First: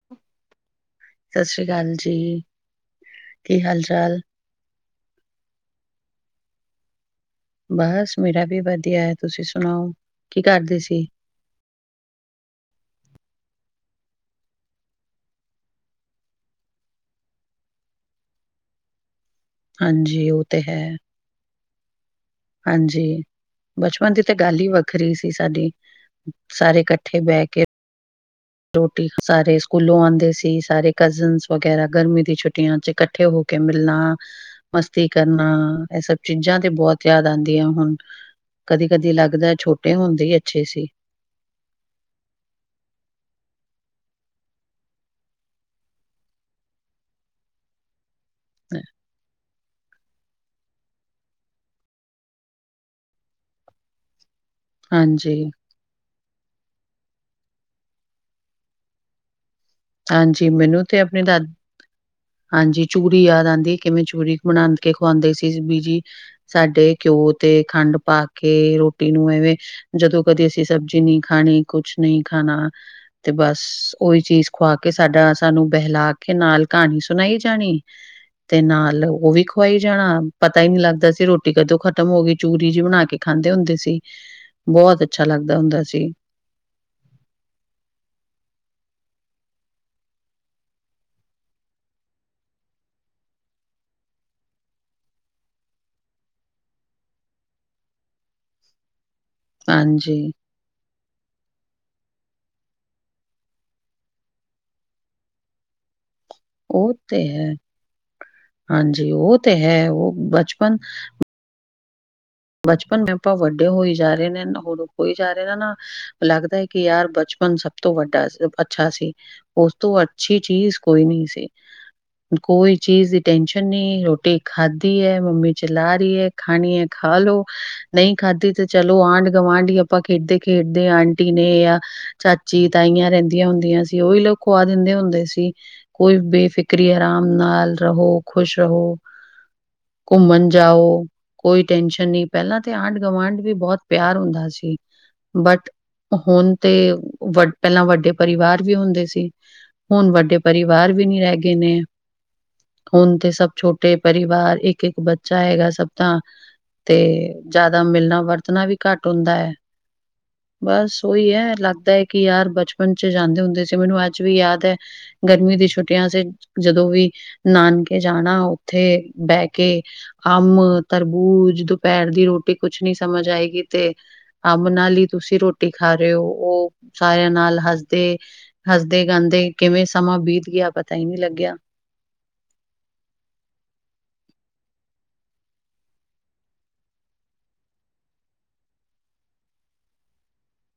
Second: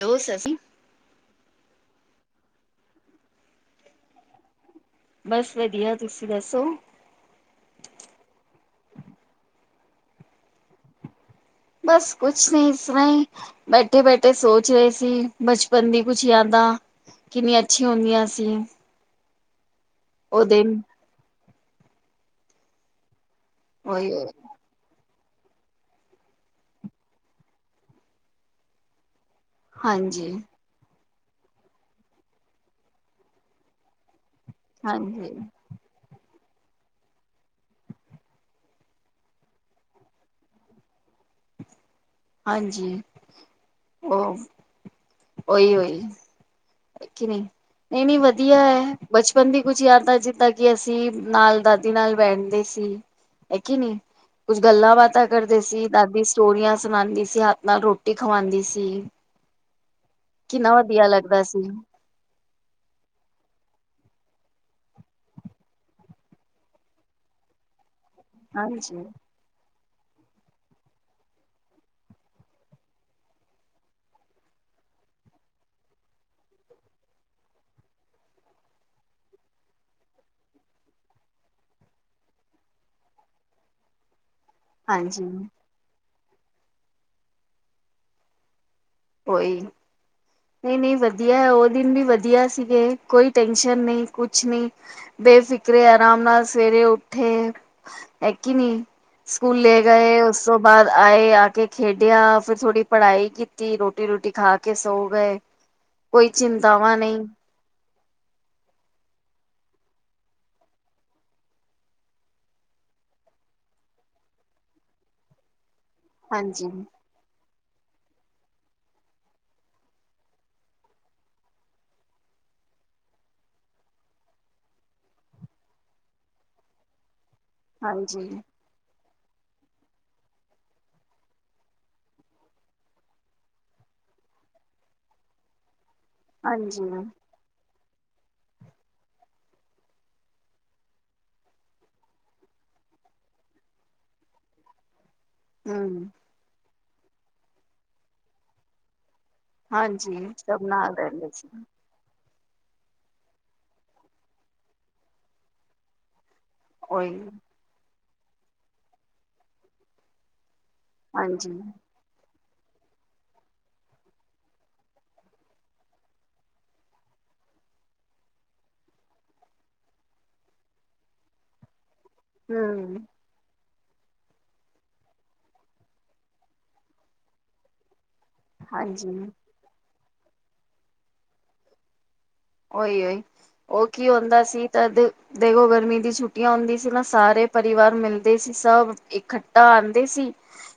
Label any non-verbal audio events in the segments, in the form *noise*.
ਦੋਸਤ ਆ ਅਸੀ। ਸਤਿ ਸ਼੍ਰੀ ਅਕਾਲ ਜੀ, ਕੀ ਹਾਲ ਚਾਲ? ਬਸ ਵਧੀਆ ਤੁਸੀਂ ਦੱਸੋ। ਬਸ ਮੇਰਾ ਵੀ ਵਧੀਆ ਹੈ, ਤੁਸੀਂ ਸੁਣਾਓ ਕੀ ਕਰਦੇ ਸੀ? ਬਸ ਕੁਛ ਨਹੀ ਇਸ ਤਰਾਂ ਹੀ। ਬੈਠੇ-ਬੈਠੇ ਸੋਚ ਰਹੇ ਸੀ ਬਚਪਨ ਦੀ ਕੁਛ ਯਾਦਾਂ। ਕਿੰਨੀਆਂ ਅੱਛੀ ਹੁੰਦੀਆਂ ਸੀ। ਹਾਂਜੀ, ਉ ਉਹ ਤੇ ਦਿਨ ਹੈ। ਹਾਂਜੀ, ਉਹੀ ਬਚਪਨ ਦੀ ਤਾਂ ਗੱਲ ਹੀ ਵ ਵੱਖਰੀ ਸੀ ਸਾਡੀ, ਸਾਰੇ ਇਕੱਠੇ ਬੈ ਕੇ ਰੋਟੀ, ਸਾਰੇ ਸਕੂਲੋਂ ਆਉਂਦੇ ਹਾਂਜੀ ਸੀ ਸਾਰੇ ਕਜ਼ਨ ਵਗੈਰਾ, ਗਰਮੀ ਦੀ ਛੁੱਟੀਆਂ ਚ ਇਕੱਠੇ ਹੋ ਕੇ ਮਿਲਣਾ। ਮਸਤੀ ਹਾਂਜੀ ਕਰਨਾ ਐਸਾ ਚੀਜ਼ਾਂ ਤੇ ਬਹੁਤ ਯਾਦ ਆਉਂਦੀਆਂ ਹੁਣ, ਕਦੀ-ਕਦੀ ਲੱਗਦਾ ਛੋਟੇ ਹੁੰਦੇ ਹੀ ਅੱਛੇ ਸੀ। ਹਾਂਜੀ, ਔ ਔਹੀ-ਔਹੀ। ਕਿ ਨਹੀਂ, ਨਹੀਂ-ਨਹੀਂ ਵਧੀਆ ਹੈ ਬਚਪਨ ਦੀ ਕੁਝ ਯਾਦ ਜਿੱਦਾਂ ਕਿ ਅਸੀਂ ਨਾਲ ਦਾਦੀ ਨਾਲ ਬੈਠਦੇ ਸੀ, ਹੈ ਕਿ ਨੀ। ਕੁਝ ਗੱਲਾਂ ਬਾਤਾਂ ਹਾਂਜੀ। ਕਰਦੇ ਸੀ, ਦਾਦੀ ਸਟੋਰੀਆਂ ਸੁਣਾਉਂਦੀ ਸੀ ਹੱਥ ਨਾਲ ਰੋਟੀ ਖਵਾਉਂਦੀ ਸੀ। ਹਾਂਜੀ, ਕਿੰਨਾ ਮੈਨੂੰ ਤੇ ਵਧੀਆ ਆਪਣੀ ਲੱਗਦਾ। ਦਾਦੀ ਸੀ ਹਾਂਜੀ, ਚੂਰੀ ਯਾਦ ਆਉਂਦੀ ਕਿਵੇਂ ਚੂਰੀ ਬਣਾ ਕੇ ਖੁਵਾਉਂਦੇ ਸੀ ਬੀਜੀ। ਸਾਡੇ ਘਿਓ ਤੇ ਖੰਡ ਪਾ ਕੇ ਹਾਂਜੀ ਰੋਟੀ ਨੂੰ ਐਵੇਂ ਜਦੋਂ ਕਦੀ ਅਸੀਂ ਸਬਜ਼ੀ ਨਹੀਂ, ਖਾਣੀ ਕੁਛ ਨਹੀਂ ਖਾਣਾ ਤੇ ਬਸ, ਉਹੀ ਚੀਜ਼ ਖਵਾ ਕੇ ਸਾਡਾ ਸਾਨੂੰ ਬਹਿਲਾ ਕੇ ਨਾਲ ਕਹਾਣੀ ਸੁਣਾਈ ਜਾਣੀ। ਤੇ ਨਾਲ ਉਹ ਵੀ ਖੁਵਾਈ ਜਾਣਾ ਪਤਾ ਹੀ ਨੀ ਲੱਗਦਾ ਸੀ ਰੋਟੀ ਕਦੋਂ ਖਤਮ ਹੋ ਗਈ ਚੂਰੀ ਜਿਹੀ ਬਣਾ ਕੇ। ਖਾਂਦੇ ਹੁੰਦੇ ਸੀ। *inaudible* ਬਹੁਤ ਅੱਛਾ ਲੱਗਦਾ ਹੁੰਦਾ ਸੀ। ਓਈ ਨਹੀਂ-ਨਹੀਂ, ਵਧੀਆ ਏ। ਉਹ ਦਿਨ ਵੀ ਵਧੀਆ ਸੀਗੇ, ਕੋਈ ਟੈਂਸ਼ਨ ਨਹੀਂ, ਕੁਝ ਨਹੀਂ। ਬੇਫਿਕਰੇ ਆਰਾਮ ਨਾਲ ਸਵੇਰੇ ਉਠੇ, ਹੈ ਕੀ ਨਹੀਂ? ਸਕੂਲੇ ਗਏ ਹਾਂਜੀ ਉਸ। ਉਸ ਤੋਂ ਬਾਅਦ ਆਏ ਆਕੇ ਖੇਡਿਆ, ਫਿਰ ਥੋੜੀ ਪੜ੍ਹਾਈ ਕੀਤੀ, ਰੋਟੀ-ਰੂਟੀ ਖਾ ਕੇ ਸਕੂਲੋ ਗਏ, ਖਾ ਕੇ ਸੋ ਗਏ ਕੋਈ ਚਿੰ ਉਹ ਤੇ ਹੈ ਹਾਂਜੀ, ਉਹ ਤੇ ਹੈ ਉਹ ਬਚਪਨ ਬਚਪਨ ਮੈਂ ਆਪਾ ਵੱਡੇ ਹੋਈ ਜਾ ਰਹੇ ਨੇ ਨਾ, ਹੋਯੀ ਜਾ ਰਹੇ ਨੇ ਨਾ ਲੱਗਦਾ ਏ ਹਾਂਜੀ ਕਿ ਯਾਰ, ਬਚਪਨ ਸ ਤੋਂ ਵੱਡਾ ਅੱਛਾ ਸੀ। ਉਸ ਤੋਂ ਅੱਛੀ ਚੀਜ਼ ਕੋਈ ਨ ਸੀ। ਕੋਈ ਚੀਜ਼ ਦੀ ਟੈਨਸ਼ਨ ਨਹੀਂ, ਰੋਟੀ ਖਾਧੀ ਏ। ਮੰਮੀ ਚਿਲਾ ਰਹੀ ਏ, ਖਾਣੀ ਏ। ਖਾਲੋ, ਨਹੀਂ ਹਾਂਜੀ ਖਾਧੀ ਤੇ ਚਲੋ, ਆਂਢ-ਗੁਵਾਂਢ ਈ ਆਪਾਂ ਖੇਡਦੇ-ਖੇਡਦੇ ਆਂਟੀ ਨੇ ਆ ਚਾਚੀ-ਤਾਈਆਂ ਰਹਿੰਦੀਆਂ ਹੁੰਦੀਆਂ ਸੀ, ਉਹੀ ਲੋਕ ਖੁਆ ਦਿੰਦੇ ਹੁੰਦੇ ਸੀ। ਕੋਈ ਹਾਂਜੀ ਬੇਫਿਕਰੀ, ਆਰਾਮ ਨਾਲ ਰਹੋ, ਖੁਸ਼ ਰਹੋ, ਘੁੰਮਣ ਜਾਓ। ਟੈਸ਼ਨ ਨਹੀਂ। ਪਹਿਲਾਂ ਤੇ ਆਂਢ-ਗਵਾਂਢ ਵੀ ਬਹੁਤ ਪਿਆਰ ਹੁੰਦਾ ਸੀ, ਬਟ ਹਮ ਹੁਣ ਤੇ ਵ ਪਹਿਲਾਂ ਵੱਡੇ ਪਰਿਵਾਰ ਵੀ ਹੁੰਦੇ ਸੀ। ਹੁਣ ਹਾਂਜੀ ਵੱਡੇ ਸਭ ਪਰਿਵਾਰ ਨਾਲ ਵੀ ਨਹੀ ਰਹਿੰਦੇ ਰਹਿ ਸੀ ਗਏ ਨੇ। ਹੁਣ ਤੇ ਸਭ ਛੋਟੇ ਪਰਿਵਾਰ ਇੱਕ-ਇੱਕ ਬੱਚਾ ਹੈਗਾ ਸਭ ਤਾਂ। ਤੇ ਉਹੀ ਜ਼ਿਆਦਾ ਮਿਲਣਾ ਵਰਤਣਾ ਵੀ ਘੱਟ ਹੁੰਦਾ ਏ। ਬਸ, ਔਹੀ ਏ ਹਾਂਜੀ ਲੱਗਦਾ ਏ ਕਿ ਯਾਰ, ਬਚਪਨ ਚ ਜਾਂਦੇ ਹੁੰਦੇ ਸੀ, ਮੈਨੂੰ ਅੱਜ ਵੀ ਯਾਦ ਏ ਗਰਮੀ ਦੀ ਛੁੱਟੀਆਂ ਚ ਜਦੋਂ ਵੀ ਨਾਨਕੇ ਜਾਣਾ, ਔਥੇ ਬਹਿ ਕੇ ਅਮ, ਤਰਬੂਜ ਦੁਪੈਰ ਦੀ ਰੋਟੀ ਕੁਛ ਨੀ ਹਮ ਸਮਝ, ਆਏਗੀ ਤੇ ਅੰਬ ਨਾਲ ਹੀ ਤੁਸੀਂ ਰੋਟੀ ਖਾ ਰਹੇ ਹੋ। ਉਹ ਸਾਰਿਆਂ ਨਾਲ ਹੱਸਦੇ ਹਾਂਜੀ ਹੱਸਦੇ-ਗਾਂਦੇ ਕਿਵੇਂ ਸਮਾਂ ਬੀਤ ਗਿਆ, ਪਤਾ ਹੀ ਨਹੀ ਲੱਗਿਆ। ਔਈ-ਔਈ, ਔ ਕਿ ਹੁਨਦਾ ਸੀ ਤਦ ਦੇਖੋ, ਗਰਮੀ ਦੀ ਛੁੱਟੀਆਂ ਹੁੰਦੀ ਸੀ ਨਾ, ਸਾਰੇ ਪਰਿਵਾਰ ਮਿਲਦੇ ਸੀ ਸਭ ਇਕੱਠਾ ਆਂਦੇ ਸੀ।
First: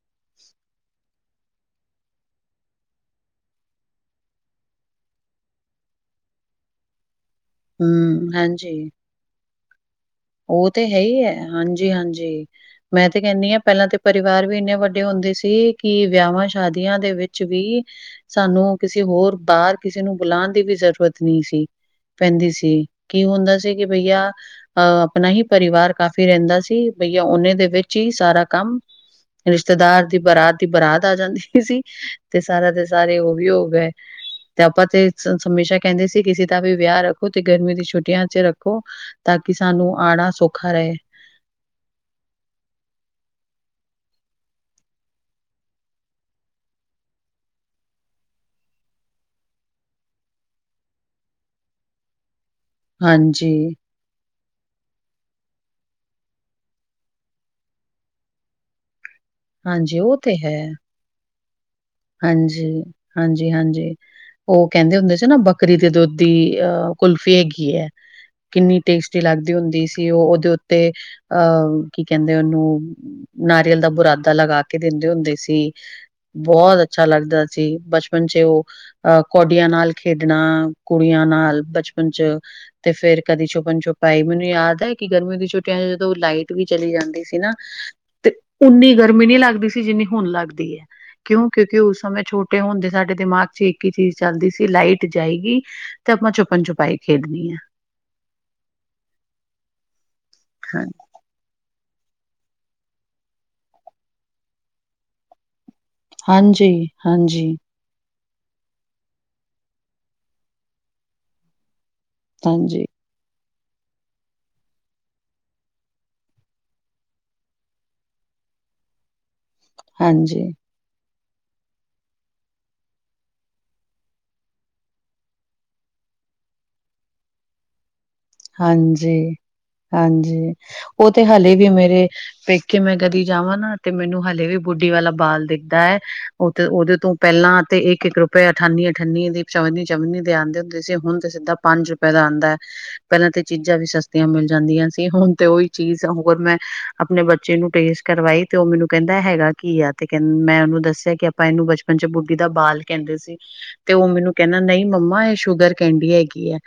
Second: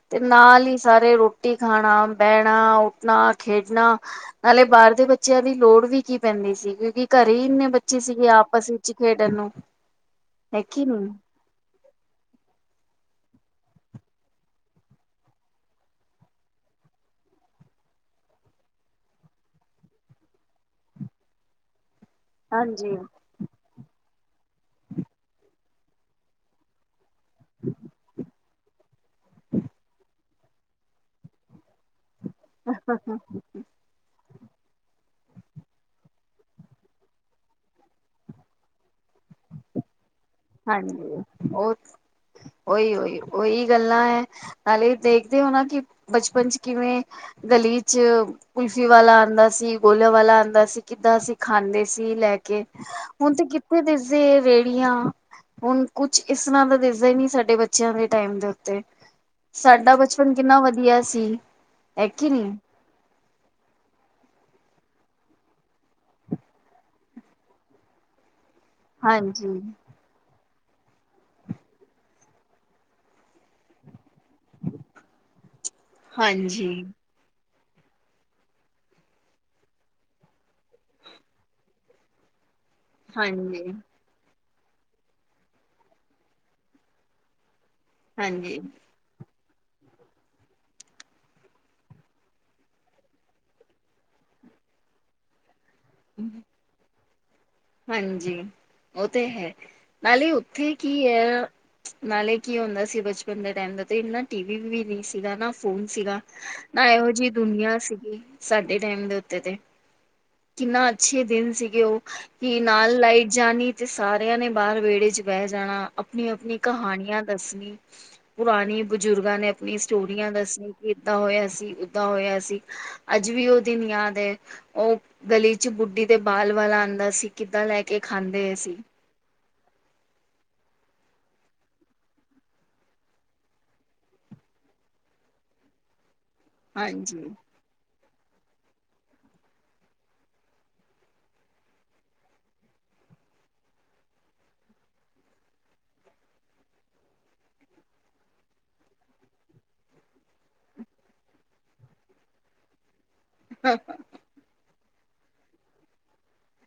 ਤੇ ਨਾਲ ਹੀ ਸਾਰੇ ਰੋਟੀ ਖਾਣਾ, ਬਹਿਣਾ, ਉੱਠਣਾ, ਖੇਡਣਾ ਪਹਿਲੇ ਬਾਹਰ ਦੇ ਬੱਚਿਆਂ ਦੀ ਲੋੜ ਵੀ ਕੀ ਪੈਂਦੀ ਸੀ, ਕਿਉਂਕਿ ਘਰੇ ਹੀ ਇੰਨੇ ਬੱਚੇ ਸੀਗੇ, ਹਮ ਆਪਸ ਹਾਂਜੀ ਵਿੱਚ ਖੇਡ ਤੈਨੂੰ ਉਹ ਤੇ ਹੈ ਈ ਏ। ਹਾਂਜੀ-ਹਾਂਜੀ। ਮੈਂ ਤੇ ਕੇਨੀ ਹਾਂ, ਪਹਿਲਾਂ ਤੇ ਪਰਿਵਾਰ ਵੀ ਇੰਨੇ ਵੱਡੇ ਹੁੰਦੇ ਸੀ ਕਿ ਵਿਆਹਵਾਂ- ਸ਼ਾਦੀਆਂ ਦੇ ਵਿੱਚ ਵੀ ਸਾਨੂੰ ਕਿਸੇ ਹੋਰ ਬਾਹਰ ਕਿਸੇ ਨੂੰ ਬੁਲਾਣ ਦੀ ਵੀ ਜ਼ਰੂਰਤ ਨਹੀਂ ਸੀ। ਪੈਂਦੀ ਸੀ ਹਾਂਜੀ ਕਿ ਹੁੰਦਾ ਸੀ ਕਿ ਬਈਆ ਅਹ, ਆਪਣਾ ਹੀ ਪਰਿਵਾਰ ਕਾਫ਼ੀ ਰਹਿੰਦਾ ਸੀ ਬਈਆ ਉਹਨੇ ਦੇ ਵਿੱਚ ਹੀ ਸਾਰਾ ਕੰਮ, ਰਿਸ਼ਤੇਦਾਰ ਦੀ ਬਰਾਤ ਦੀ ਬਰਾਤ ਆ ਜਾਂਦੀ ਸੀ। ਤੇ ਸਾਰਾ, ਤੇ ਸਾਰੇ ਉਹ ਵੀ ਹੋ ਗਏ। ਤੇ ਆਪਾਂ ਤੇ ਹਮੇਸ਼ਾ ਕਹਿੰਦੇ ਸੀ, ਕਿਸੇ ਦਾ ਵੀ ਵਿਆਹ ਰੱਖੋ ਤੇ ਗਰਮੀ ਦੀ ਛੁਟੀਆਂ ਚ ਰੱਖੋ ਤਾਂ ਸਾਨੂੰ ਆਉਣਾ-ਆਣਾ ਸੌਖਾ। ਰਹੇ। ਹਾਂਜੀ, ਉਹ, ਉਹੀ-ਉਹੀ, ਉਹੀ ਗੱਲਾਂ ਏ। ਨਾਲੇ ਦੇਖਦੇ ਹੋ ਨਾ ਕਿ ਬਚਪਨ 'ਚ ਕਿਵੇਂ ਗਲੀ 'ਚ ਕੁਲਫੀ ਵਾਲਾ ਆਂਦਾ ਸੀ, ਗੋਲੇ ਵਾਲਾ ਆਂਦਾ ਸੀ, ਕਿੱਦਾਂ ਅਸੀਂ ਖਾਂਦੇ ਸੀ ਲੈ। ਕੀ ਹੁਣ ਤੇ ਹਾਂਜੀ, ਕਿੱਥੇ ਦਿਸਦੀ ਏ ਰੇਹੜੀਆਂ। ਹੁਨ ਕੁਛ ਇਸ ਤਰ੍ਹਾਂ ਦਾ ਦਿਸਦਾ ਹੀ ਨੀ ਸਾਡੇ ਬੱਚਿਆਂ ਦੇ ਟਾਈਮ ਦੇ ਉੱਤੇ। ਸਾਡਾ ਹਾਂਜੀ ਉਹ ਬਚਪਨ ਤੇ ਹੈ। ਕਿੰਨਾ ਵਧੀਆ ਸੀ। ਹੈ ਕੀ ਨੀ? ਹਾਂਜੀ, ਹਾਂਜੀ- ਹਾਂਜੀ। ਉਹ ਕਹਿੰਦੇ ਹੁੰਦੇ ਸੀ ਨਾ ਬੱਕਰੀ ਦੇ ਦੁੱਧ ਦੀ ਅਹ ਕੁਲਫੀ ਹੈਗੀ ਹੈ ਕਿੰਨੀ ਟੇਸਟੀ ਲੱਗਦੀ ਹਾਂਜੀ ਹੁੰਦੀ ਤੇ ਉਹ ਉਹਦੇ ਉੱਤੇ ਅਹ ਕੀ ਕਹਿੰਦੇ ਉਹਨੂੰ ਨਾਰੀਅਲ ਪੱਤਾ ਲਗਾ ਕੇ ਦਿੰਦੇ ਹੁੰਦੇ ਸੀ ਹਾਂਜੀ ਬਹੁਤ ਅੱਛਾ ਲੱਗਦਾ ਸੀ ਬਚਪਨ 'ਚ ਉਹ ਅਹ ਕੌਡੀਆਂ ਨਾਲ ਖੇਡਣਾ ਕੁੜੀਆਂ ਨਾਲ ਬਚਪਨ 'ਚ ਤੇ ਫੇਰ ਕਦੀ ਹਾਂਜੀ ਛੁਪਨ ਛੁਪ ਭਾਈ ਮੈਨੂੰ ਯਾਦ ਹੈ ਗਰਮੀਆਂ ਦੀ ਛੁੱਟੀਆਂ ਜਦੋਂ ਲਾਈਟ ਵੀ ਚਲੀ ਜਾਂਦੀ ਸੀ ਨਾ ਤੇ ਹਾਂਜੀ ਉਨੀ ਗਰਮੀ ਨਹੀਂ ਲੱਗਦੀ ਸੀ ਜਿੰਨੀ ਹੁਣ ਲੱਗਦੀ ਹੈ ਕਿਉਂ ਕਿਉਂਕਿ ਉਸ ਸਮੇਂ ਛੋਟੇ ਹੁੰਦੇ ਸਾਡੇ ਦਿਮਾਗ 'ਚ ਇੱਕ ਹੀ ਚੀਜ਼ ਚੱਲਦੀ ਸੀ ਲਾਈਟ ਜਾਏਗੀ ਤੇ ਆਪਾਂ ਛੁਪਣ ਛੁਪਾਈ ਖੇਡਣੀ ਆ ਹਾਂਜੀ ਉਹ ਤੇ ਹੈ ਨਾਲੇ ਉੱਥੇ ਹਾਂ ਕੀ ਐ ਨਾਲੇ ਕੀ ਹੁੰਦਾ ਸੀ ਬਚਪਨ ਦੇ ਟੈਮ ਦਾ ਤੇ ਇੰਨਾ ਟੀ ਵੀ ਵੀ ਨ ਸੀਗਾ ਨਾ ਫੋਨ ਸੀਗਾ ਹਾਂਜੀ, ਨਾ ਐਹੋ ਜਿਹੀ ਹਾਂਜੀ, ਦੁਨੀਆਂ ਸੀਗੀ ਸਾਡੇ ਟੈਮ ਦੇ ਉੱਤੇ ਤੇ ਕਿੰਨਾ ਅੱਛੇ ਦਿਨ ਸੀਗੇ ਉਹ ਕੀ ਹਾਂਜੀ, ਨਾਲ ਲਾਈਟ ਜਾਣੀ ਤੇ ਸਾਰਿਆਂ ਨੇ ਬਾਹਰ ਵਿਹੜੇ 'ਚ ਬਹਿ ਜਾਣਾ, ਆਪਨੀ ਆਪਨੀ ਕਹਾਣੀਆਂ ਦੱਸਣੀ ਪੁਰਾਣੀ ਬਜ਼ੁਰਗਾਂ ਨੇ ਆਪਣੀ ਸਟੋਰੀਆਂ ਹਾਂਜੀ, ਦੱਸੀਆਂ ਕਿ ਐਦਾਂ ਹੋਇਆ ਸੀ ਓਦਾਂ ਹੋਇਆ ਸੀ ਅੱਜ ਵੀ ਉਹ ਦਿਨ ਯਾਦ ਹੈ, ਉਹ ਗਲੀ 'ਚ ਬੁੱਢੀ ਦੇ ਬਾਲ ਵਾਲਾ ਆਂਦਾ ਸੀ ਕਿੱਦਾਂ ਲੈ ਕੇ ਖਾਂਦੇ ਸੀ ਜੀ ਹਾਂਜੀ ਉਹ ਤੇ ਹਲੇ ਵੀ ਮੇਰੇ ਪੇਕੇ ਮੈਂ ਕਦੀ ਜਾਵਾਂ ਨਾ ਤੇ ਮੈਨੂੰ ਹਲੇ ਵੀ ਬੁੱਢੀ ਵਾਲਾ ਬਾਲ ਦਿਖਦਾ ਹੈ ਉਹ ਤੇ ਉਹਦੇ ਤੋਂ ਹਾਂਜੀ ਪਹਿਲਾਂ ਤੇ ਇੱਕ ਗਰੁੱਪ ਰੁਪਏ ਅਠਾਨੀ ਅਠਾਨੀ ਦੀ ਚਵੰਨੀ ਚੌਵਨੀ ਦੇ ਆਂਦੇ ਹੁੰਦੇ ਸੀ ਹੁਣ ਤੇ ਸਿੱਧਾ ਪੰਜ ਰੁਪਏ ਦਾ ਆਂਦਾ ਹੈ ਪਹਿਲੇ ਤਾਂ ਚੀਜ਼ਾਂ ਵੀ ਸਸਤੀਆਂ ਮਿਲ ਜਾਂਦੀਆਂ ਸੀ, ਹੁਣ ਤੇ ਉਹੀ ਚੀਜ਼ ਹੋਰ ਮੈਂ ਆਪਣੇ ਬੱਚੇ ਨੂੰ ਟੇਸਟ ਕਰਵਾਈ ਤੇ ਉਹ ਮੈਨੂੰ ਕਹਿੰਦਾ ਹੈਗਾ ਕੀ ਹੈ ਤੇ ਕਹ ਮੈਂ ਉਹਨੂੰ ਦੱਸਿਆ ਕਿ ਆਪਾਂ ਇਹਨੂੰ ਬਚਪਨ 'ਚ ਬੁੱਢੀ ਦਾ ਬਾਲ ਕਹਿੰਦੇ ਸੀ ਤੇ ਉਹ ਮੈਨੂੰ ਕਹਿੰਦਾ ਨਹੀਂ ਮੰਮਾ ਇਹ ਸ਼ੂਗਰ ਕੈਂਡੀ ਹੈਗੀ ਏ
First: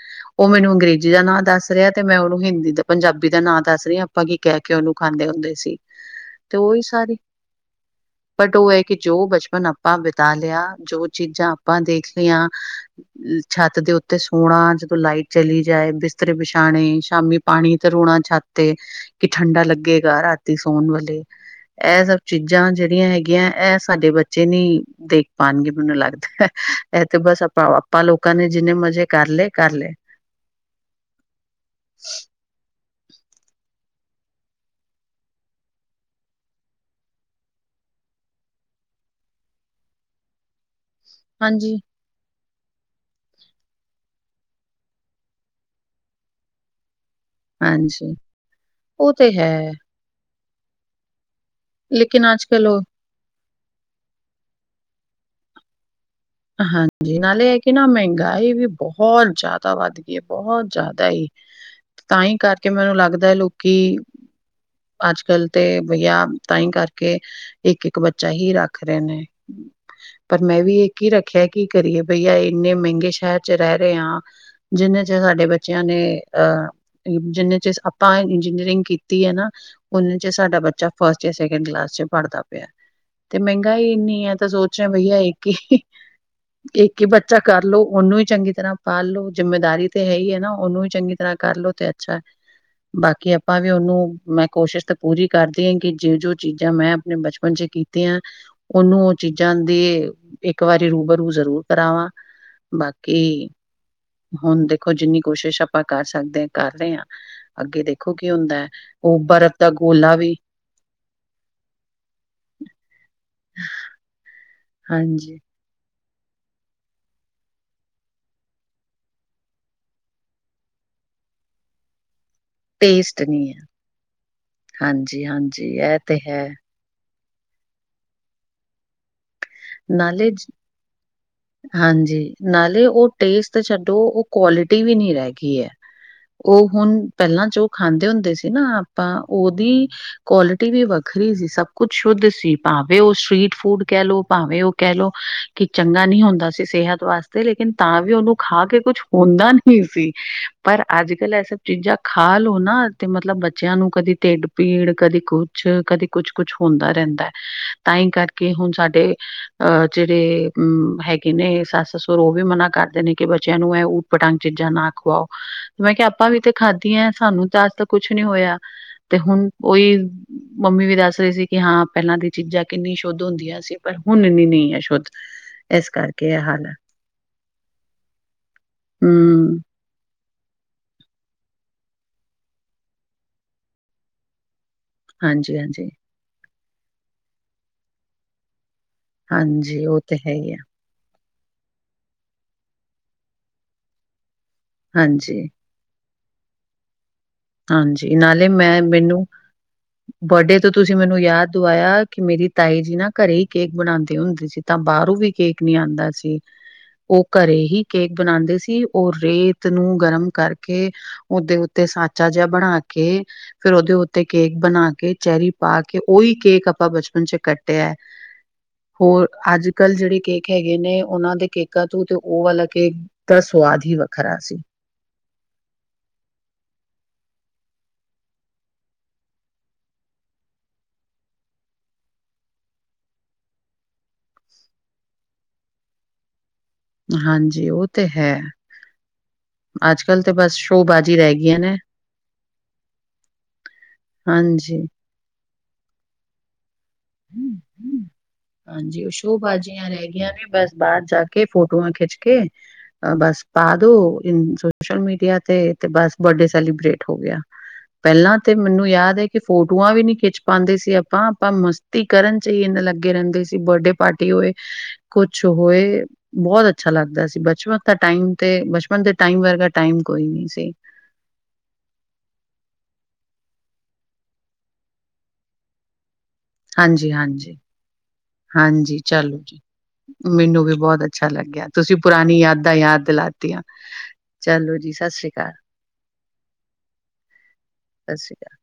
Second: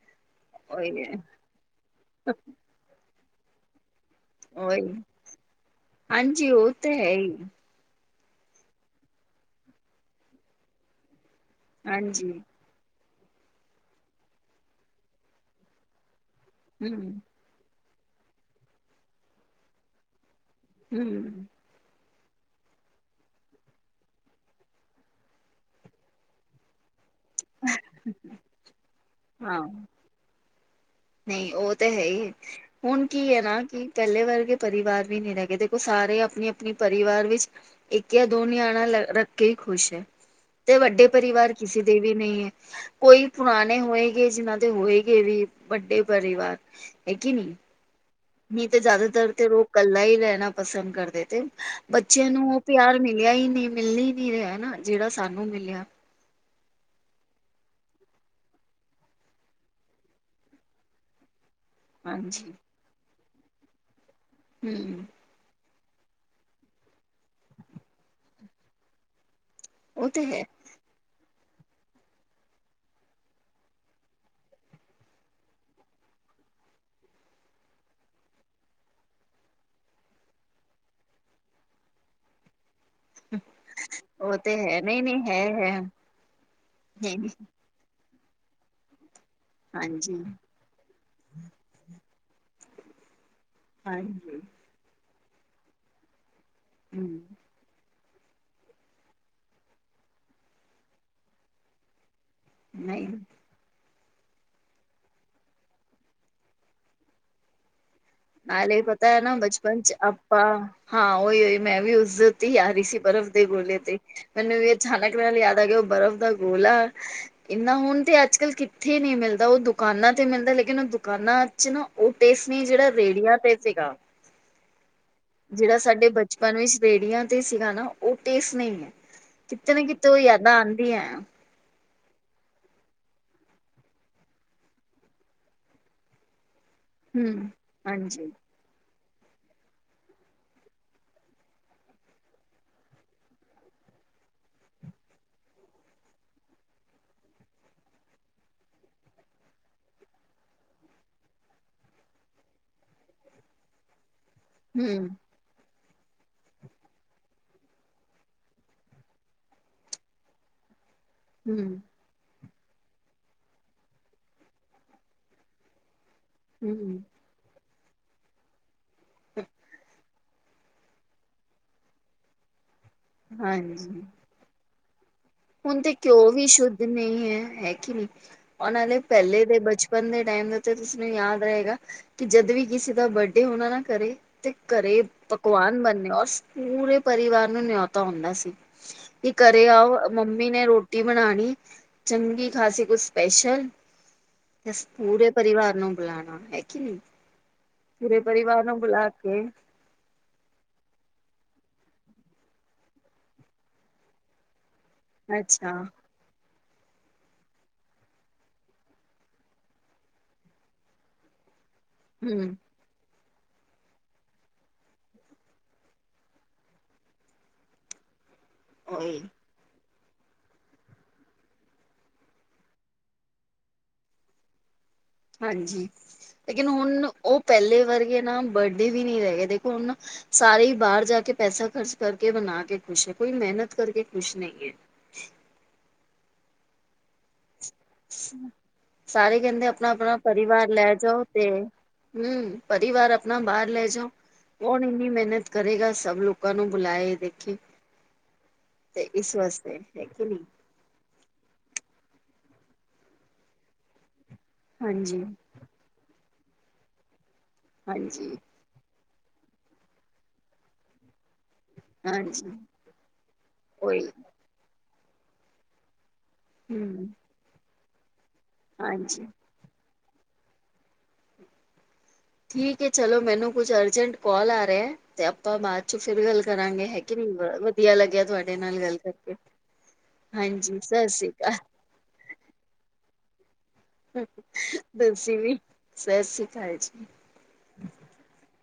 ਉਹ ਮੈਨੂੰ ਅੰਗਰੇਜ਼ੀ ਉਹੀ ਹੈ ਜਿਹਦਾ ਨਾਂ ਦੱਸ ਰਿਹਾ ਤੇ ਮੈਂ ਉਹਨੂੰ ਹਿੰਦੀ ਦਾ ਪੰਜਾਬੀ ਦਾ ਨਾਂ ਦੱਸ ਰਹੀ ਹਾਂ ਆਪਾਂ ਕੀ ਕਹਿ ਕੇ ਉਹੀ ਉਹਨੂੰ ਖਾਂਦੇ ਹੁੰਦੇ ਸੀ ਹਾਂਜੀ ਤੇ ਉਹ ਉਈ ਹੈ ਸਾਰੀ ਹੀ ਬਟ ਉਹ ਹੈ ਕਿ ਜੋ ਬਚਪਨ ਆਪਾਂ ਬਿਤਾ ਲਿਆ ਜੋ ਚੀਜ਼ਾਂ ਆਪਾਂ ਦੇਖਦੇ ਹਾਂਜੀ ਹਾਂ ਛੱਤ ਦੇ ਉੱਤੇ ਸੋਣਾ ਜਦੋਂ ਲਾਈਟ ਚਲੀ ਜਾਏ ਬਿਸਤਰੇ ਵਸ਼ੋਂ ਵਿਛਾਣੇ ਹੂੰ ਸ਼ਾਮੀ ਪਾਣੀ ਤਰੋਣਾ ਛੱਤ ਤੇ ਕਿ ਠੰਡਾ ਲੱਗੇਗਾ ਰਾਤੀ ਰਾਤੀ ਸੌਣ ਵਾਲੇ ਹੂੰ ਐਹ ਸਭ ਚੀਜ਼ਾਂ ਜਿਹੜੀਆਂ ਹੈਗੀਆਂ ਇਹ ਸਾਡੇ ਬੱਚੇ ਨੀ ਦੇਖ ਪਾਉਣਗੇ ਮੈਨੂੰ ਲੱਗਦਾ ਐਹ ਤੇ ਬਸ ਆਪਾਂ ਆਪਾਂ ਲੋਕਾਂ ਨੇ ਜਿੰਨੇ ਮਜ਼ੇ ਕਰ ਲਏ ਹਾਂ ਕਰ ਲਏ ਨਹੀਂ ਉਹ ਤੇ ਹੈ ਹੀ ਹੁਣ ਕੀ ਹੈ ਨਾ ਕੀ ਪਹਿਲੇ ਵਰਗੇ ਪਰਿਵਾਰ ਵੀ ਨਹੀਂ ਰਹਿ ਗਏ, ਦੇਖੋ ਸਾਰੇ ਆਪਣੀ- ਆਪਣੀ ਪਰਿਵਾਰ ਵਿੱਚ ਇੱਕ ਜਾਂ ਦੋ ਨੇ ਆਣਾ ਲ ਰੱਖ ਕੇ ਹੀ ਖੁਸ਼ ਹੈ ਤੇ ਵੱਡੇ ਪਰਿਵਾਰ ਹਾਂਜੀ ਕਿਸੇ ਦੇ ਵੀ ਨਹੀਂ ਹੈ, ਕੋਈ ਪੁਰਾਣੇ ਹੋਏਗੇ ਜਿਹਨਾਂ ਦੇ ਹੋਏਗੇ ਵੀ ਵੱਡੇ ਪਰਿਵਾਰ ਹੈ ਕਿ ਨੀ ਅੱਛਾ। ਨਹੀਂ ਤੇ ਜ਼ਿਆਦਾਤਰ ਤੇ ਲੋਕ ਇਕੱਲਾ ਹੀ ਰਹਿਣਾ ਪਸੰਦ ਕਰਦੇ ਤੇ ਬੱਚਿਆਂ ਲੇਕਿਨ ਅੱਜ ਨੂੰ ਉਹ ਕੱਲ ਪਿਆਰ ਮਿਲਿਆ ਹੀ ਨਹੀਂ, ਮਿਲਣ ਹੀ ਨੀ ਰਿਹਾ ਨਾ ਜਿਹੜਾ ਸਾਨੂੰ ਮਿਲਿਆ। ਹਾਂਜੀ, ਨਾਲੇ ਹੈ ਕਿ ਨਾ ਮਹਿੰਗਾਈ ਵੀ ਬਹੁਤ ਜ਼ਿਆਦਾ ਵੱਧ ਗਈ ਹੈ ਬਹੁਤ ਜ਼ਿਆਦਾ। ਹੂ ਤਾਂ ਹੀ ਕਰਕੇ ਮੈਨੂੰ ਲੱਗਦਾ ਲੋਕੀ ਹੂ ਅੱਜ ਕਲ ਤੇ ਵਆ ਤਹੀ ਕਰਕੇ ਇੱਕ- ਇੱਕ ਬੱਚਾ ਹੀ ਰੱਖ ਰਹੇ ਨੇ। ਉਹ ਤੇ ਹੈ ਪਰ ਮੈਂ ਵੀ ਇਹ ਕੀ ਰੱਖਿਆ ਕੀ ਕਰੀਏ ਬਈਆ ਇੰਨੇ ਮਹਿੰਗੇ ਸ਼ਹਿਰ ਚ' ਰਹਿ ਰਹੇ ਹਾਂ। ਜਿੰਹੇ ਚ' ਸਾਡੇ ਬੱਚਿਆਂ ਨੇ ਅਹ ਜਿੰਨੇ ਚ' ਆਪਾਂ ਇੰਜੀਨੀਅਰਿੰਗ ਕੀਤੀ ਹੈ ਨਾ। ਓਨੇ ਚ' ਸਾਡਾ ਬੱਚਾ ਫਸਟ ਜਾਂ ਸੈਕਿੰਡ ਕਲਾਸ ਚ' ਪੜਦਾ ਪਿਆ। ਤੇ ਮਹਿੰਗਾਈ ਇੰਨੀ ਐ ਉਹ ਤਾਂ ਤੇ ਹੈ ਸੋਚ ਰਿਆ ਨਹੀਂ ਬਈਆ ਨਹੀਂ ਹੈ ਇੱਕ ਹੈ ਹੀ ਇੱਕ ਈ ਨਹੀਂ ਬੱਚਾ ਕਰਲੋ, ਉਹਨੂੰ ਈ ਚੰਗੀ ਤਰ੍ਹਾਂ ਪਾਲ ਲੋੋ ਜਿੰਮੇਦਾਰੀ ਤੇ ਹਾਂਜੀ ਹੈ ਈ ਏ ਨਾ ਉਹਨੂੰ ਈ ਚੰਗੀ ਤਰਾਂ ਕਰਲੋ ਤੇ ਅੱਛਾ ਐ। ਬਾਕੀ ਆਪਾਂ ਵੀ ਓਨੂੰ ਹਾਂਜੀ ਮੈਂ ਕੋਸ਼ਿਸ਼ ਤਾਂ ਪੂਰੀ ਕਰਦੀ ਆ ਕਿ ਜੋੇ- ਜੋ ਚੀਜ਼ਾਂ ਮੈਂ ਆਪਣੇ ਹਮ ਬਚਪਨ ਚ' ਕੀ ਆਂ ਓਨੂੰ ਉਹ ਚੀਜ਼ਾਂ ਦੇ। ਇੱਕ ਵਾਰੀ ਰੂ ਬਰੂ ਜ਼ਰੂਰ ਕਰਾਵਾਂ, ਨਹੀਂ ਬਾਕੀ ਹੁਣ ਦੇਖੋ ਜਿੰਨੀ ਕੋਸ਼ਿਸ਼ ਆਪਾਂ ਕਰ ਸਕਦੇ ਆਂ ਕਰ ਰਏ ਆਂ। ਅੱਗੇ ਦੇਖੋ ਕੀ ਹੁੰਦਾ ਐ। ਨਾਲੇ ਪਤਾ ਓ ਹੈ ਨਾ ਬਰਫ਼ ਦਾ ਬਚਪਨ ਚ ਗੋਲਾ ਵੀ ਆਪਾਂ ਹਾਂ ਓਈ- ਉਈ ਮੈਂ ਵੀ ਉਸਦੇ ਉਤੇ ਈ ਆ ਰਹੀ ਸੀ ਬਰਫ਼ ਦੇ ਗੋਲੇ ਤੇ ਈ। ਮੈਨੂੰ ਵੀ ਅਚਾਨਕ ਨਾਲ ਹਾਂਜੀ ਯਾਦ ਆ ਗਿਆ ਉਹ ਬਰਫ਼ ਦਾ ਗੋਲਾ ਇੰਨਾ ਹੁਣ ਤੇ ਅੱਜ-ਕੱਲ ਕਿੱਥੇ ਨਈ ਮਿਲਦਾ ਉਹ ਦੁਕਾਨਾਂ ਤੇ ਮਿਲਦਾ ਲੇਕਿਨ ਉਹ ਦੁਕਾਨਾਂ ਚ' ਨਾ ਉਹ ਟੇਸਟ ਨਈ, ਜਿਹੜਾ ਟੇਸਟ ਰੇੜੀਆ ਨਹੀਂ ਤੇ ਹੈ ਸੀਗਾ। ਹਾਂਜੀ ਹਾਂ। ਜਿਹੜਾ ਸਾਡੇ ਬਚਪਨ ਵਿੱਚ ਰੇੜੀਆਂ ਤੇ ਸੀਗਾ ਨਾ ਉਹ ਟੇਸਟ ਨਈ, ਐ ਕਿਤੇ ਨਾ ਕਿਤੇ ਓ ਨਾਲੇ ਜ ਯਾਦਾਂ ਆਂਦੀਆਂ ਐ। ਹਾਂਜੀ, ਨਾਲੇ ਉਹ ਟੇਸਟ ਛੱਡੋ ਉਹ ਕੁਆਲਿਟੀ ਵੀ ਨਈ ਰਹਿ ਗਈ ਐ। ਉਹ ਹੁਣ ਪਹਿਲਾਂ ਹਮ ਜੋ ਖਾਂਦੇ ਹਾਂਜੀ ਹੁੰਦੇ ਸੀ ਨਾ ਆਪਾਂ ਉਹਦੀ ਕੁਆਲਿਟੀ ਵੀ ਵੱਖਰੀ ਸੀ ਸਭ ਕੁਛ ਸ਼ੁੱਧ ਸੀ ਭਾਵੇਂ ਉਹ ਸਟ੍ਰੀਟ ਫੂਡ ਕਹਿ ਲੋ। ਭਾਵੇਂ ਓ ਕਹਿ ਲਓ, ਕਿ ਚੰਗਾ ਨਈ ਹੁੰਦਾ ਸੀ ਸਿਹਤ ਵਾਸਤੇ ਲੇਕਿਨ ਤਾਂ ਵੀ ਉਹਨੂੰ ਖਾ ਕੇ ਕੁਛ ਹੁੰਦਾ ਨਈ ਸੀ, ਪਰ ਅੱਜ-ਕੱਲ ਏਹ ਸਭ ਚੀਜ਼ਾਂ ਖਾ ਲੋ ਨਾ ਤੇ ਮਤਲਬ ਬੱਚਿਆਂ ਨੂੰ ਕਦੀ ਢਿੱਡ ਪੀੜ ਹਮ ਕਦੇ ਕੁਛ, ਕਦੇ ਕੁਛ, ਕੁਛ ਹੁੰਦਾ ਰਹਿੰਦਾ, ਐ ਤਾਂ ਹੀ ਕਰਕੇ ਹੁਣ ਸਾਡੇ ਅ ਜਿਹੜੇ ਉਂ ਹੈਗੇ ਨੇ ਹਮ ਸੱਸ ਸਸੁਰ ਉਹ ਵੀ ਮਨਾ ਕਰਦੇ ਨੇ ਕਿ ਬੱਚਿਆਂ ਨੂੰ ਇਹ ਊਟ-ਪਟਾਂਗ ਚੀਜ਼ਾਂ ਨਾ ਖਵਾਓ। ਮੈਂ ਕਿਆ ਆਪਾਂ ਵੀ ਤੇ ਹਮ ਖਾਧੀਐ ਸਾਨੂੰ ਤਾਂ ਅਜ ਤੱਕ ਕੁਛ ਨੀ ਹੋਇਆ। ਤੇ ਹੁਨ ਓਈ ਮੰਮੀ ਵੀ ਦੱਸ ਰਹੀ ਸੀ ਕਿ ਹਾਂ ਪਹਿਲਾਂ ਦੀਆਂ ਚੀਜ਼ਾਂ ਕਿੰਨੀ ਸ਼ੁੱਧ ਹੁੰਦੀਆਂ ਸੀ ਪਰ ਹਾਂਜੀ ਹੁਣ ਇੰਨੀ ਨਈ ਐ ਸ਼ੁੱਧ। ਹੁਣ ਇਸ ਤੇ ਕਿਉਂ ਕਰਕੇ ਇਹ ਵੀ ਹਾਲ ਹੈ ਸ਼ੁੱਧ ਨਈ ਐ ਹੈ ਕਿ ਨਈ ਓਨਾ ਲਈ ਪਹਿਲੇ ਹਮ ਦੇ ਬਚਪ ਆਪਣ ਦੇ ਟੈਮ ਤੇ ਤੁਸੀ ਨੇ ਯਾਦ ਰਏਗਾ। ਕਿ ਜਦ ਵੀ ਕਿਸੇ ਦਾ ਬਡਡੇ ਹੋਣਾ ਨਾ ਘਰੇ, ਤੇ ਘਰੇ ਹਾਂਜੀ ਪਕਵਾਨ ਹਾਂਜੀ ਬੰਨਨੇ ਓਸ, ਪੂਰੇ ਪਰਿਵਾਰ ਨੂੰ ਨਿਉਤਾ ਓਂਦਾ ਸੀ। ਕਿ ਘਰੇ ਹਾਂਜੀ ਓ ਆਓ ਤੇ ਹੈ ਮੰਮੀ ਹੀ ਆ ਨੇ ਰੋਟੀ ਬਣਾਣੀ, ਚੰਗੀ ਖਾਸੀ ਕੁਸ ਸਪੈਸ਼ਲ। ਇਸ ਪੂਰੇ ਹਾਂਜੀ ਪਰਿਵਾਰ ਨੂੰ ਬੁਲਾਣਾ, ਹੈ ਕੀ ਨੀ। ਹਾਂਜੀ, ਨਾਲੇ ਮੈਂ ਮੈਨੂੰ ਕੇ ਬਡਡੇ ਤੇ ਤੁਸੀਂ ਮੈਨੂੰ ਯਾਦ ਦੁਵਾਇਆ ਕਿ ਮੇਰੀ ਤਾਈ ਜੀ ਨਾ ਘਰੇ ਈ ਕੇਕ ਬਣਾਉੰਦੀ ਹੁੰਦੀ ਸੀ। ਤਾਂ ਬਾਹਰੋਂ ਵੀ ਕੇਕ ਨੀ ਅੱਛਾ ਆਂਦਾ ਸੀ। ਉਹ ਘਰੇ ਹੀ ਕੇਕ ਬਣਾਉਂਦੇ ਸੀ ਉਹ ਰੇਤ ਨੂੰ ਗਰਮ ਕਰਕੇ ਉਹਦੇ ਉੱਤੇ ਸਾਂਚਾ ਜਿਆ ਹੂੰ ਬਣਾ ਕੇ ਫਿਰ ਉਹਦੇ ਉੱਤੇ ਕੇਕ ਬਣਾ ਕੇ ਚੈਰੀ ਪਾ ਕੇ ਉਈ ਕੇਕ ਆਪਾਂ ਬਚਪਨ 'ਚ ਕੱਟਿਆ *inaudible* ਹੋਰ ਅੱਜ ਕੱਲ ਜੇੜੇ ਕੇਕ ਹੈਗੇ ਨੇ ਉਨਾਂ ਦੇ ਕੇਕਾਂ ਤੋਂ ਤੇ ਓ ਵਾਲਾ ਕੇਕ ਦਾ ਸਵਾਦ ਹੀ ਵੱਖਰਾ ਸੀ। ਹਾਂਜੀ, ਲੇਕਿਨ ਹੁਣ ਉਹ ਪਹਿਲੇ ਵਰਗੇ ਨਾ ਬਡਡੇ ਵੀ ਨੀ ਰੈਗੇ ਦੇਖੋ ਹੁਣ ਸਾਰੇ ਈ ਬਾਹਰ ਜਾ ਕੇ ਪੈਸਾ ਖ਼ਰਚ ਕਰਕੇ ਬਣਾ ਕੇ ਖੁਸ਼ ਏ ਕੋਈ ਮਿਹਨਤ ਕਰਕੇ ਖੁਸ਼ ਨਈ ਹੈ ਹਾਂਜੀ, ਉਹ ਤੇ ਹੈ। ਸਾਰੇ ਕਹਿੰਦੇ ਅੱਜ ਆਪਣਾ-ਆਪਣਾ ਕੱਲ ਤੇ ਬਸ ਪਰਿਵਾਰ ਲੈ ਸ਼ੋਅਬਾਜ਼ੀ ਜਾਓ ਰਹਿ ਤੇ ਗਈਆਂ ਨੇ ਹੂੰ, ਪਰਿਵਾਰ ਆਪਣਾ ਬਾਹਰ ਲੈ ਜਓ, ਕੌਣ ਹਾਂਜੀ ਇੰਨੀ ਮਿਹਨਤ ਕਰੇਗਾ ਸਭ ਲੋਕਾਂ ਨੂੰ ਬੁਲਾਏ ਦੇਖੇ ਹਾਂਜੀ, ਤੇ ਉਹ ਇਸ ਵਾਸਤੇ ਸ਼ੋ-ਬਾਾਜ਼ੀਆਂ ਹੈ ਰਹਿ ਕਿ ਗਈਆਂ ਨਹੀਂ। ਨੇ ਬਸ। ਬਾਹਰ ਜਾ ਕੇ ਫੋਟੋਆਂ ਖਿੱਚ ਕੇ ਬਸ ਪਾ ਦੋ ਇੰਸ ਸੋਸ਼ਲ ਹਾਂਜੀ, ਮੀਡੀਆ ਤੇ ਤੇ ਬਸ ਬਰਡੇ ਸੈਲੀਬ੍ਰਟ ਹੋ ਗਿਆ ਪਹਿਲਾ ਹਾਂਜੀ, ਤੇ ਮੈਨੂੰ ਯਾਦ ਹੈ ਕਿ ਫੋਟੋਆਂ ਵੀ ਨੀ ਖਿੱਚ ਪਾਂਦੇ ਸੀ ਆਪਾਂ ਆਪਾਂ ਤੀ ਕਰਨ 'ਚ ਹਾਂਜੀ ਹੀ ਇੰਨੇ ਲੱਗੇ ਰਹਿੰਦੇ ਸੀ ਬਰਡੇ ਉਹੀ ਪਾਰਟੀ ਹੋਏ ਕੁਛ ਹੋਏ ਬਹੁਤ ਅੱਛਾ ਹੂੰ ਲੱਗਦਾ ਸੀ ਬਚਪਨ ਦਾ ਟਾਈਮ ਤੇ ਬਚਪਨ ਦੇ ਹਾਂਜੀ। ਟਾਈਮ ਵਰਗਾ ਟਾਈਮ ਕੋਈ ਨਹੀਂ ਸੀ। ਠੀਕ ਹੈ ਚਲੋ ਮੈਨੂੰ ਕੁਛ ਅਰਜੈਂਟ ਕੋਲ ਆ ਰਿਹਾ ਤੇ ਆਪਾਂ ਬਾਅਦ 'ਚ ਫਿਰ ਗੱਲ ਕਰਾਂਗੇ ਹੈ ਹਾਂਜੀ, ਕੇ ਨੀ ਹਾਂਜੀ, ਵਧੀਆ ਲੱਗਿਆ ਤੁਹਾਡੇ ਨਾਲ ਗੱਲ ਹਾਂਜੀ ਕਰਕੇ। ਚਲੋ ਜੀ ਮੈਨੂੰ ਵੀ ਹਾਂਜੀ ਬਹੁਤ ਸਤਿ ਅੱਛਾ ਸ੍ਰੀ ਅਕਾਲ ਲੱਗਿਆ, ਤੁਸੀਂ ਪੁਰਾਣੀ ਯਾਦਾਂ ਯਾਦ ਦਿਲਾ ਤੇਆਂ ਚਲੋ ਜੀ ਸਤਿ ਸ੍ਰੀ ਤੁਸੀਂ ਅਕਾਲ। ਵੀ ਸਤਿ ਸ੍ਰੀ ਅਕਾਲ ਜੀ ਸਸ੍ਰੀ ਅਕਾਲ।